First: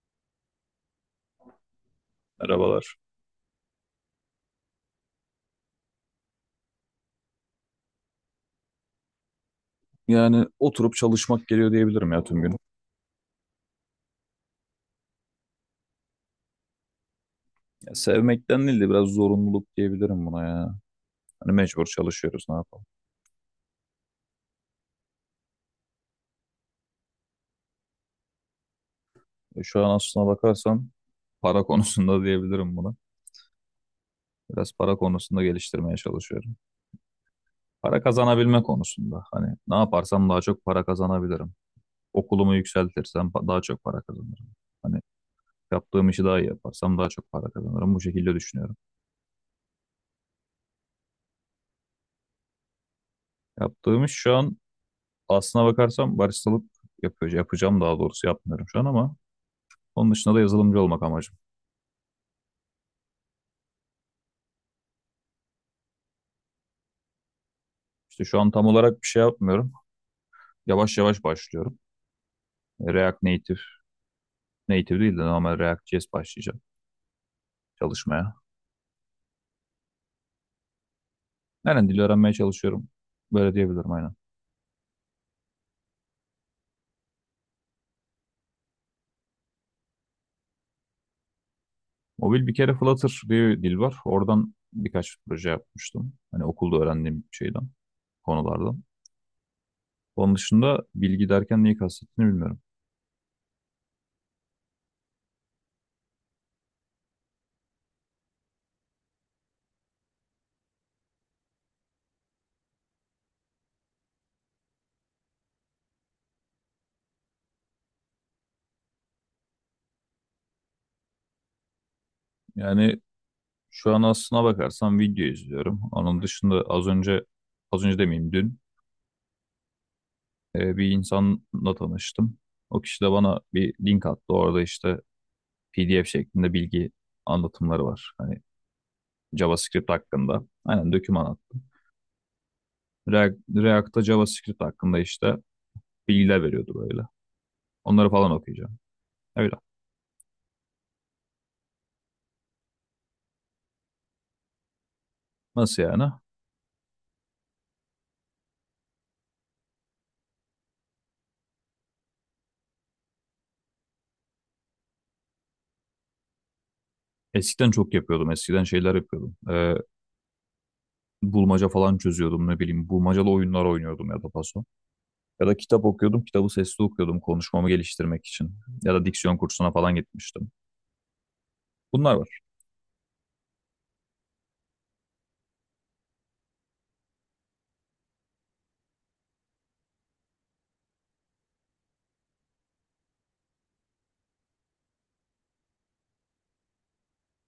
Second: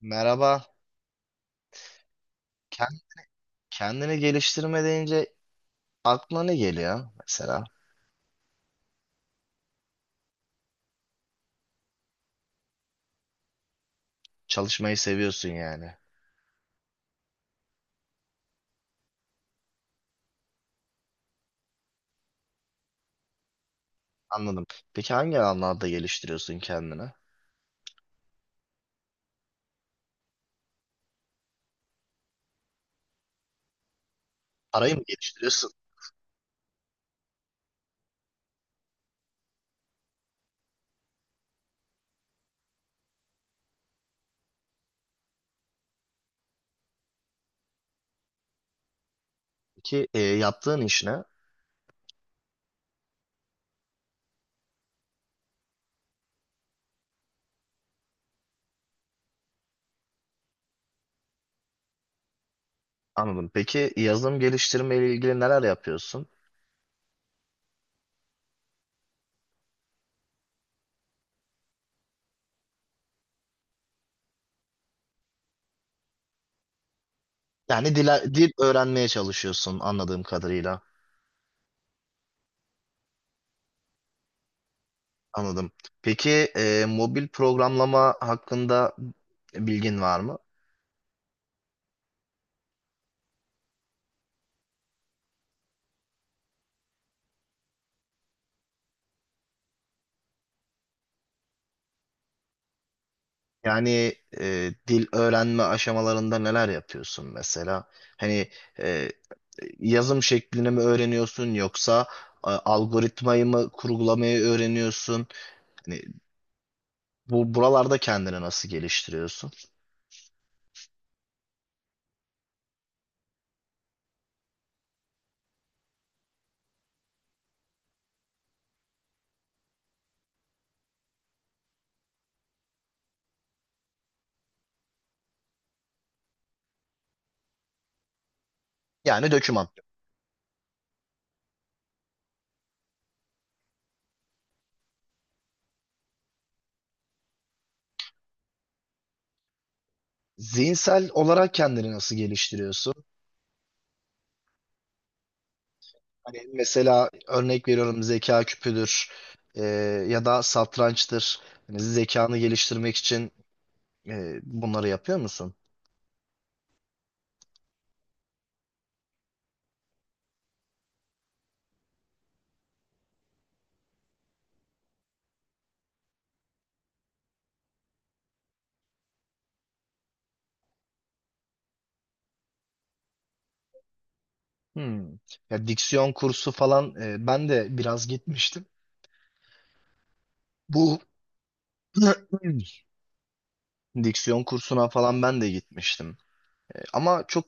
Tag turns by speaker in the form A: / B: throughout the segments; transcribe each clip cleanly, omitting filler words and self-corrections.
A: Merhaba.
B: Merhabalar.
A: Ken- Kendini geliştirme deyince aklına ne geliyor mesela?
B: Yani oturup çalışmak geliyor diyebilirim ya tüm gün.
A: Çalışmayı seviyorsun yani.
B: Ya sevmekten değil de biraz zorunluluk diyebilirim buna ya. Hani mecbur çalışıyoruz ne yapalım.
A: Anladım. Peki hangi alanlarda geliştiriyorsun kendini?
B: Şu an aslına bakarsan para konusunda diyebilirim buna. Biraz
A: Parayı
B: para
A: mı
B: konusunda
A: geliştiriyorsun?
B: geliştirmeye çalışıyorum. Para kazanabilme konusunda. Hani ne yaparsam daha çok para kazanabilirim. Okulumu yükseltirsem daha çok para kazanırım. Hani yaptığım işi daha iyi yaparsam daha çok para kazanırım. Bu şekilde düşünüyorum.
A: Peki yaptığın iş ne?
B: Yaptığım iş şu an aslına bakarsam baristalık yapıyor, yapacağım daha doğrusu yapmıyorum şu an ama onun dışında da yazılımcı olmak amacım.
A: Anladım. Peki yazılım geliştirme ile ilgili neler yapıyorsun?
B: İşte şu an tam olarak bir şey yapmıyorum. Yavaş yavaş başlıyorum. React Native, Native değil de normal React.js başlayacağım
A: Yani dil,
B: çalışmaya.
A: dil öğrenmeye çalışıyorsun anladığım kadarıyla.
B: Aynen dil öğrenmeye çalışıyorum. Böyle diyebilirim aynen.
A: Anladım. Peki mobil programlama hakkında bilgin var mı?
B: Mobil bir kere Flutter diye bir dil var. Oradan birkaç proje yapmıştım. Hani okulda öğrendiğim şeyden, konulardan. Onun dışında bilgi derken neyi kastettiğini bilmiyorum.
A: Yani dil öğrenme aşamalarında neler yapıyorsun mesela? Hani e, yazım şeklini mi öğreniyorsun yoksa algoritmayı mı kurgulamayı öğreniyorsun? Hani buralarda kendini nasıl geliştiriyorsun?
B: Yani şu an aslına bakarsam video izliyorum. Onun dışında az önce, az önce demeyeyim dün bir insanla tanıştım. O kişi de bana bir link attı. Orada işte PDF şeklinde bilgi anlatımları var. Hani
A: Yani döküman.
B: JavaScript hakkında. Aynen doküman attım. React'ta JavaScript hakkında işte bilgiler veriyordu böyle. Onları falan okuyacağım. Öyle.
A: Zihinsel olarak kendini nasıl geliştiriyorsun?
B: Nasıl yani?
A: Hani mesela örnek veriyorum zeka küpüdür e, ya da satrançtır. Hani zekanı geliştirmek için bunları yapıyor musun?
B: Eskiden çok yapıyordum. Eskiden şeyler yapıyordum. Bulmaca falan çözüyordum ne bileyim. Bulmacalı oyunlar oynuyordum ya da paso. Ya da kitap okuyordum. Kitabı sesli okuyordum konuşmamı geliştirmek için. Ya da diksiyon kursuna falan gitmiştim. Bunlar.
A: Hmm. Ya diksiyon kursu falan ben de biraz gitmiştim. Bu diksiyon kursuna falan ben de gitmiştim. E, ama çok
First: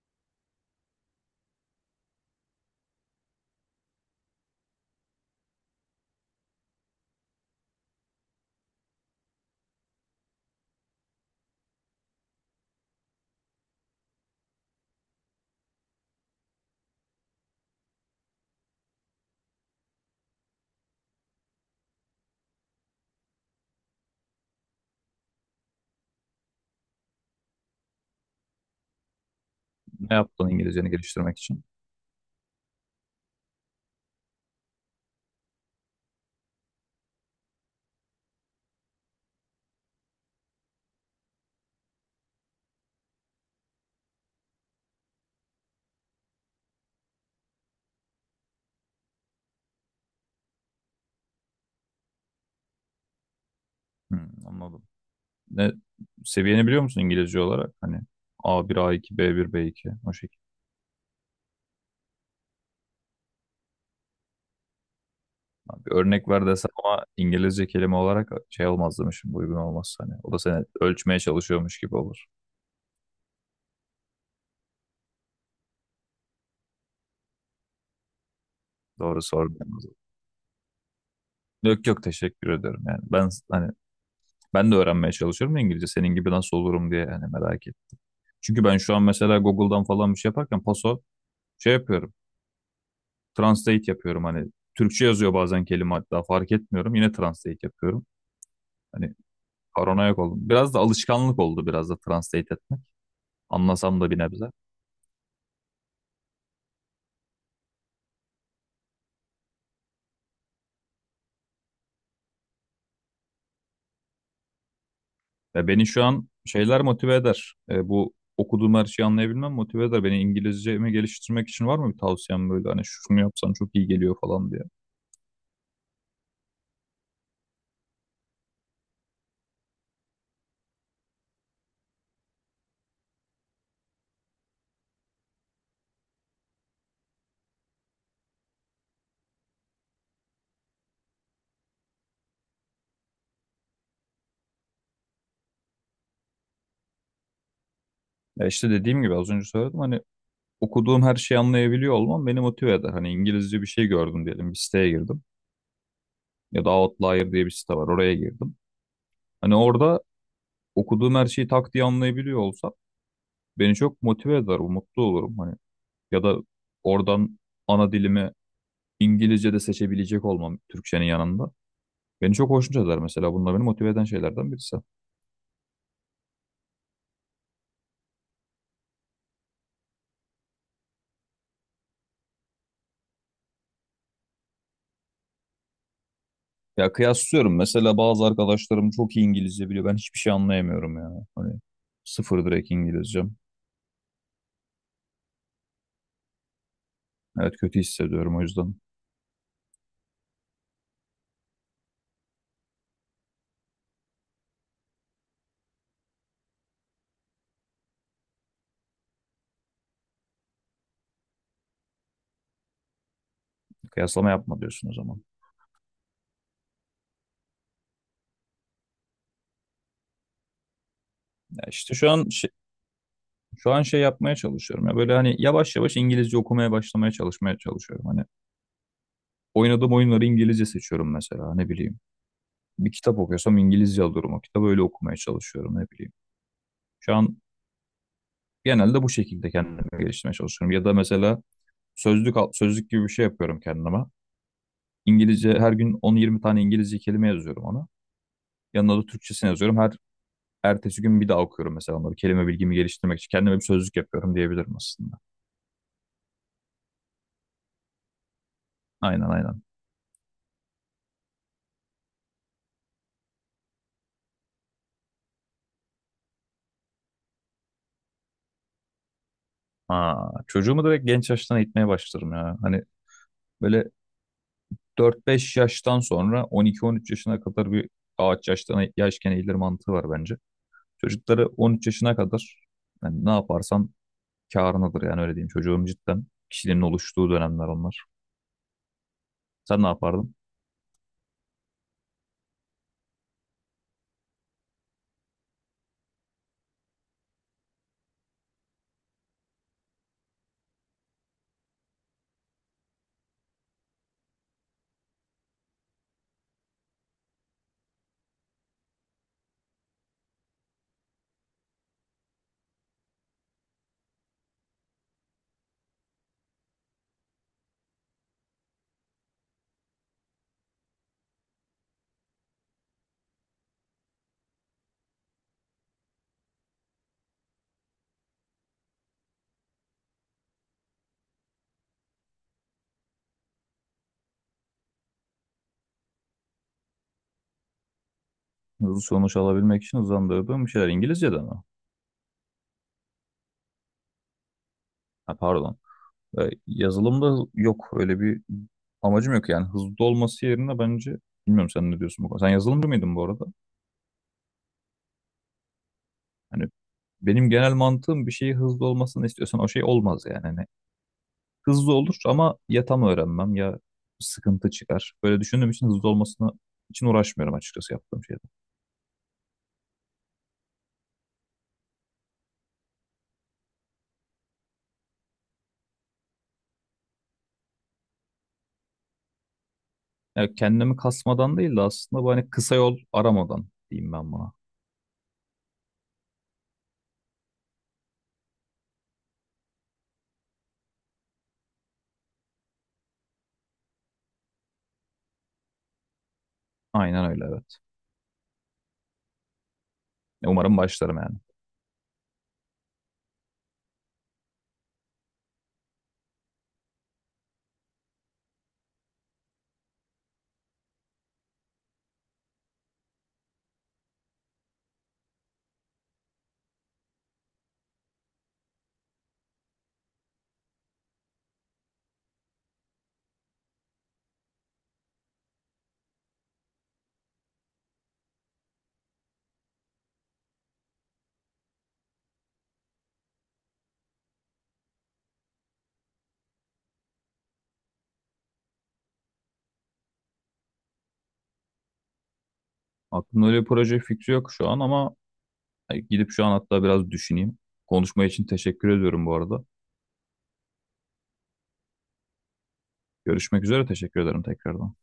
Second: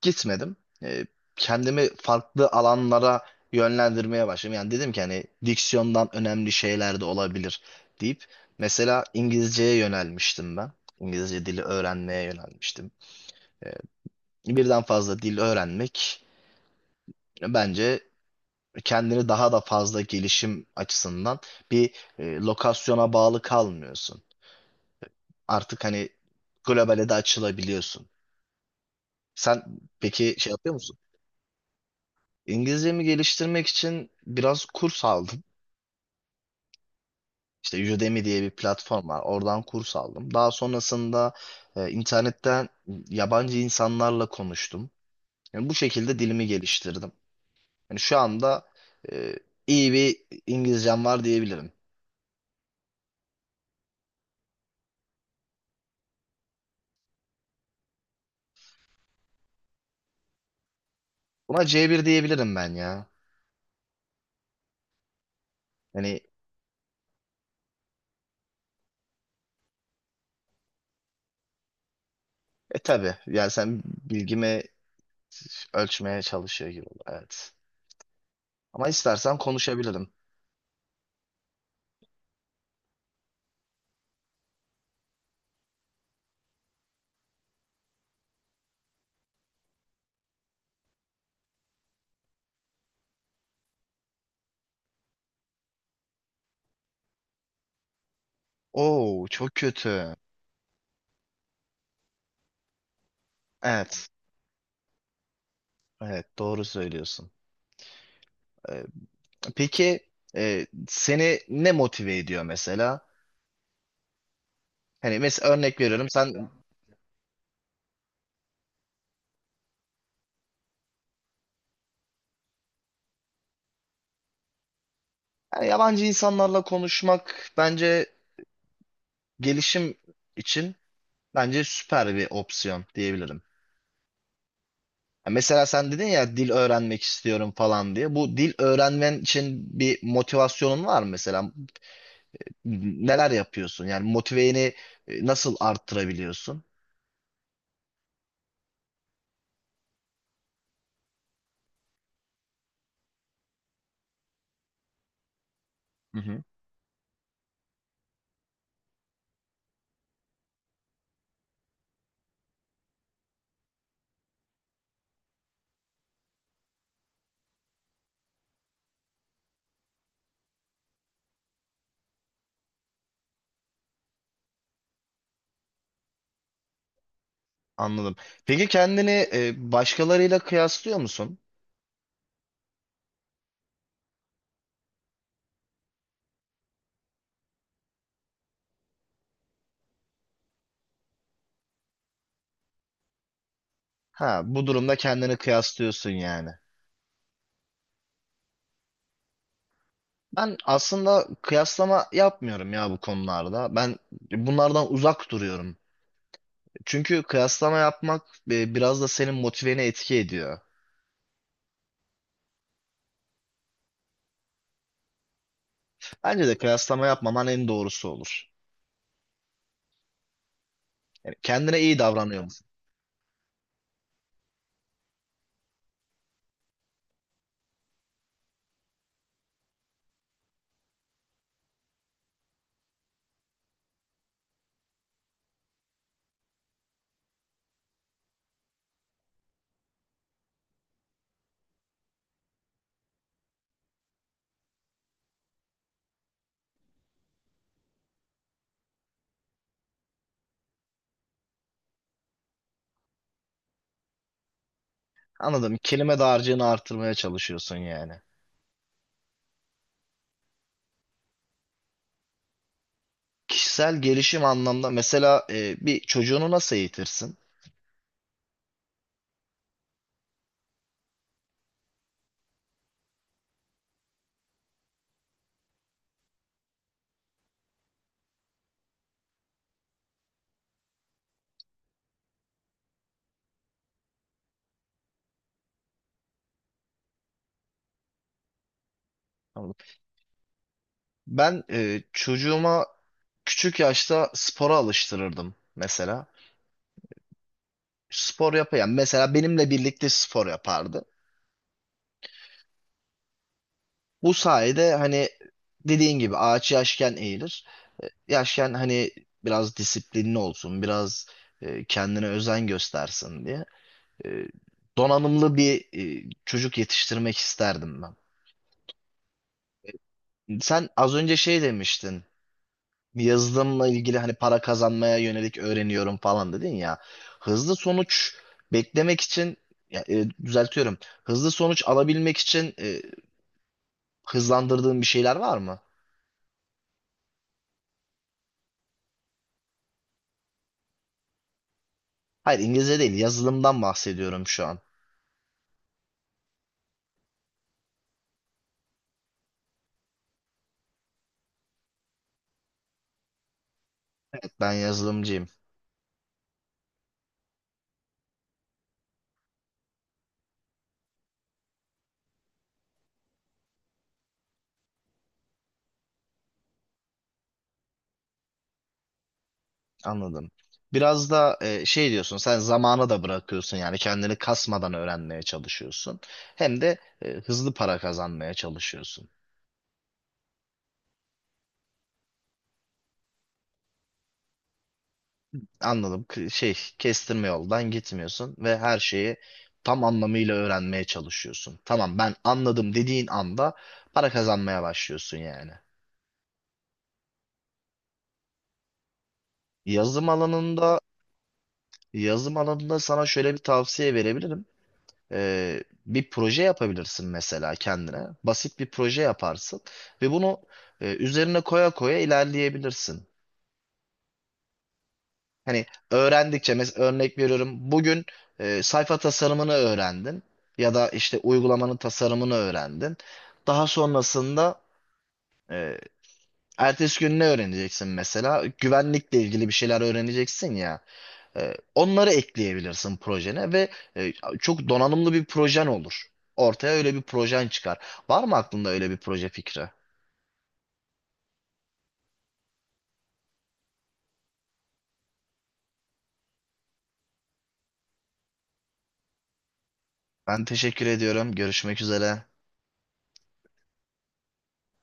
A: gitmedim. E, kendimi farklı alanlara yönlendirmeye başladım. Yani dedim ki hani diksiyondan önemli şeyler de olabilir deyip mesela İngilizceye yönelmiştim ben. İngilizce dili öğrenmeye yönelmiştim. E, birden fazla dil öğrenmek bence kendini daha da fazla gelişim açısından bir lokasyona bağlı kalmıyorsun. Artık hani globale de açılabiliyorsun. Sen
B: Ne
A: peki
B: yaptın
A: şey yapıyor
B: İngilizceni
A: musun?
B: geliştirmek için?
A: İngilizcemi geliştirmek için biraz kurs aldım. İşte Udemy diye bir platform var. Oradan kurs aldım. Daha sonrasında internetten yabancı insanlarla konuştum. Yani bu şekilde dilimi geliştirdim. Yani şu anda e, iyi bir İngilizcem var diyebilirim.
B: Hmm, anladım. Ne seviyeni biliyor musun İngilizce olarak? Hani A1, A2, B1, B2 o şekilde.
A: Buna C1 diyebilirim ben ya.
B: Abi bir
A: Yani
B: örnek ver desem ama İngilizce kelime olarak şey olmaz demişim. Uygun olmaz hani. O da seni ölçmeye çalışıyormuş gibi olur.
A: E tabii yani sen bilgimi ölçmeye çalışıyor gibi oldu. Evet. Ama
B: Doğru
A: istersen
B: sordun.
A: konuşabilirim.
B: Yok, yok, teşekkür ederim. Yani ben hani ben de öğrenmeye çalışıyorum ya İngilizce. Senin gibi nasıl olurum diye hani merak ettim. Çünkü ben şu an mesela Google'dan falan bir şey yaparken paso şey yapıyorum. Translate yapıyorum hani Türkçe yazıyor bazen kelime hatta fark etmiyorum yine translate yapıyorum. Hani
A: Oo çok kötü.
B: paranoyak oldum. Biraz da alışkanlık oldu biraz da translate etmek. Anlasam
A: Evet.
B: da bir nebze.
A: Evet doğru söylüyorsun. Ee, peki seni ne motive ediyor mesela? Hani mesela
B: Ve
A: örnek
B: beni şu
A: veriyorum
B: an şeyler motive eder. Bu okuduğum her şeyi anlayabilmem motive eder. Beni İngilizcemi geliştirmek için var mı bir tavsiyem böyle hani şunu yapsan çok iyi geliyor falan diye.
A: yani yabancı insanlarla konuşmak bence gelişim için bence süper bir opsiyon diyebilirim. Ya mesela sen dedin ya dil öğrenmek istiyorum falan diye. Bu dil öğrenmen için bir motivasyonun var mı mesela? Neler yapıyorsun? Yani motiveni nasıl arttırabiliyorsun?
B: Ya işte dediğim gibi az önce söyledim hani okuduğum her şeyi anlayabiliyor olmam beni motive eder. Hani İngilizce bir şey gördüm diyelim bir siteye girdim
A: Hı hı.
B: ya da Outlier diye bir site var oraya girdim. Hani orada okuduğum her şeyi tak diye anlayabiliyor olsam beni çok motive eder, mutlu olurum hani. Ya da oradan ana dilimi İngilizce de seçebilecek olmam Türkçenin yanında. Beni çok hoşnut eder mesela. Bunlar beni motive eden şeylerden birisi.
A: Anladım. Peki kendini başkalarıyla kıyaslıyor musun?
B: Ya, kıyaslıyorum. Mesela bazı arkadaşlarım çok iyi İngilizce biliyor. Ben hiçbir şey anlayamıyorum ya. Hani sıfır direkt İngilizcem.
A: Ha, bu durumda kendini kıyaslıyorsun yani.
B: Evet, kötü hissediyorum o yüzden.
A: Ben aslında kıyaslama yapmıyorum ya bu konularda. Ben bunlardan uzak duruyorum. Çünkü kıyaslama yapmak biraz da senin motiveni etki ediyor.
B: Kıyaslama yapma diyorsun o zaman.
A: Bence de kıyaslama yapmaman en doğrusu olur. Yani
B: Ya
A: kendine
B: işte
A: iyi
B: şu an
A: davranıyor
B: şey,
A: musun?
B: şu an şey yapmaya çalışıyorum. Ya böyle hani yavaş yavaş İngilizce okumaya başlamaya çalışmaya çalışıyorum. Hani oynadığım oyunları İngilizce seçiyorum mesela ne bileyim. Bir kitap okuyorsam İngilizce alıyorum o kitabı öyle okumaya çalışıyorum ne bileyim. Şu an genelde bu şekilde kendimi geliştirmeye çalışıyorum. Ya da mesela sözlük gibi bir şey yapıyorum kendime. İngilizce her gün 10-20 tane İngilizce kelime yazıyorum ona. Yanına da Türkçesini yazıyorum. Her ertesi gün bir daha okuyorum mesela onları. Kelime bilgimi geliştirmek için kendime bir sözlük yapıyorum diyebilirim aslında.
A: Anladım. Kelime dağarcığını artırmaya çalışıyorsun yani.
B: Aynen, aynen.
A: Kişisel gelişim anlamda mesela bir çocuğunu nasıl eğitirsin?
B: Aa, çocuğumu direkt genç yaştan eğitmeye başlarım ya. Hani böyle 4-5 yaştan sonra 12-13 yaşına kadar bir ağaç yaştan yaşken eğilir mantığı var bence. Çocukları 13 yaşına kadar yani ne yaparsan kârınadır yani öyle diyeyim. Çocuğun cidden kişiliğinin oluştuğu dönemler onlar.
A: Tamam.
B: Sen ne yapardın?
A: Ben çocuğuma küçük yaşta spora alıştırırdım mesela. Spor yapayan mesela benimle birlikte spor yapardı. Bu sayede hani dediğin gibi ağaç yaşken eğilir. Yaşken hani biraz disiplinli olsun, biraz kendine özen göstersin diye. E, donanımlı bir çocuk yetiştirmek isterdim ben. Sen az önce şey demiştin. Yazılımla ilgili hani para kazanmaya yönelik öğreniyorum falan dedin ya. Hızlı sonuç beklemek için ya, düzeltiyorum. Hızlı sonuç alabilmek için hızlandırdığın bir şeyler var mı?
B: Hızlı sonuç alabilmek için hızlandırdığım bir şeyler İngilizce'de mi?
A: Hayır İngilizce değil, yazılımdan bahsediyorum şu an.
B: Ha, pardon. Yazılımda yok öyle bir amacım yok yani hızlı olması yerine bence bilmiyorum sen ne diyorsun bu konuda. Sen yazılımcı mıydın bu arada?
A: Ben yazılımcıyım.
B: Hani benim genel mantığım bir şeyi hızlı olmasını istiyorsan o şey olmaz yani. Hızlı olur ama ya tam öğrenmem ya sıkıntı çıkar. Böyle düşündüğüm için hızlı olmasına için uğraşmıyorum açıkçası yaptığım şeyde.
A: Anladım. Biraz da şey diyorsun, sen zamana da bırakıyorsun yani kendini kasmadan öğrenmeye çalışıyorsun. Hem de hızlı para kazanmaya çalışıyorsun.
B: Yani kendimi kasmadan değil de aslında bu hani kısa yol aramadan diyeyim ben buna.
A: Anladım. Şey, kestirme yoldan gitmiyorsun ve her şeyi tam anlamıyla öğrenmeye çalışıyorsun. Tamam, ben anladım dediğin anda para kazanmaya başlıyorsun yani.
B: Aynen öyle, evet.
A: Yazım
B: Umarım
A: alanında
B: başlarım yani.
A: yazım alanında sana şöyle bir tavsiye verebilirim. Bir proje yapabilirsin mesela kendine. Basit bir proje yaparsın ve bunu üzerine koya koya ilerleyebilirsin. Hani öğrendikçe mesela örnek veriyorum bugün sayfa tasarımını öğrendin ya da işte uygulamanın tasarımını öğrendin. Daha sonrasında e, ertesi gün ne öğreneceksin mesela? Güvenlikle ilgili bir şeyler öğreneceksin ya. E, onları ekleyebilirsin projene ve e, çok donanımlı bir projen olur. Ortaya öyle bir projen çıkar. Var mı aklında öyle bir proje fikri?
B: Aklımda öyle bir proje fikri yok şu an ama gidip şu an hatta biraz düşüneyim. Konuşma için teşekkür ediyorum bu arada.
A: Ben teşekkür ediyorum. Görüşmek üzere.
B: Görüşmek üzere, teşekkür ederim tekrardan.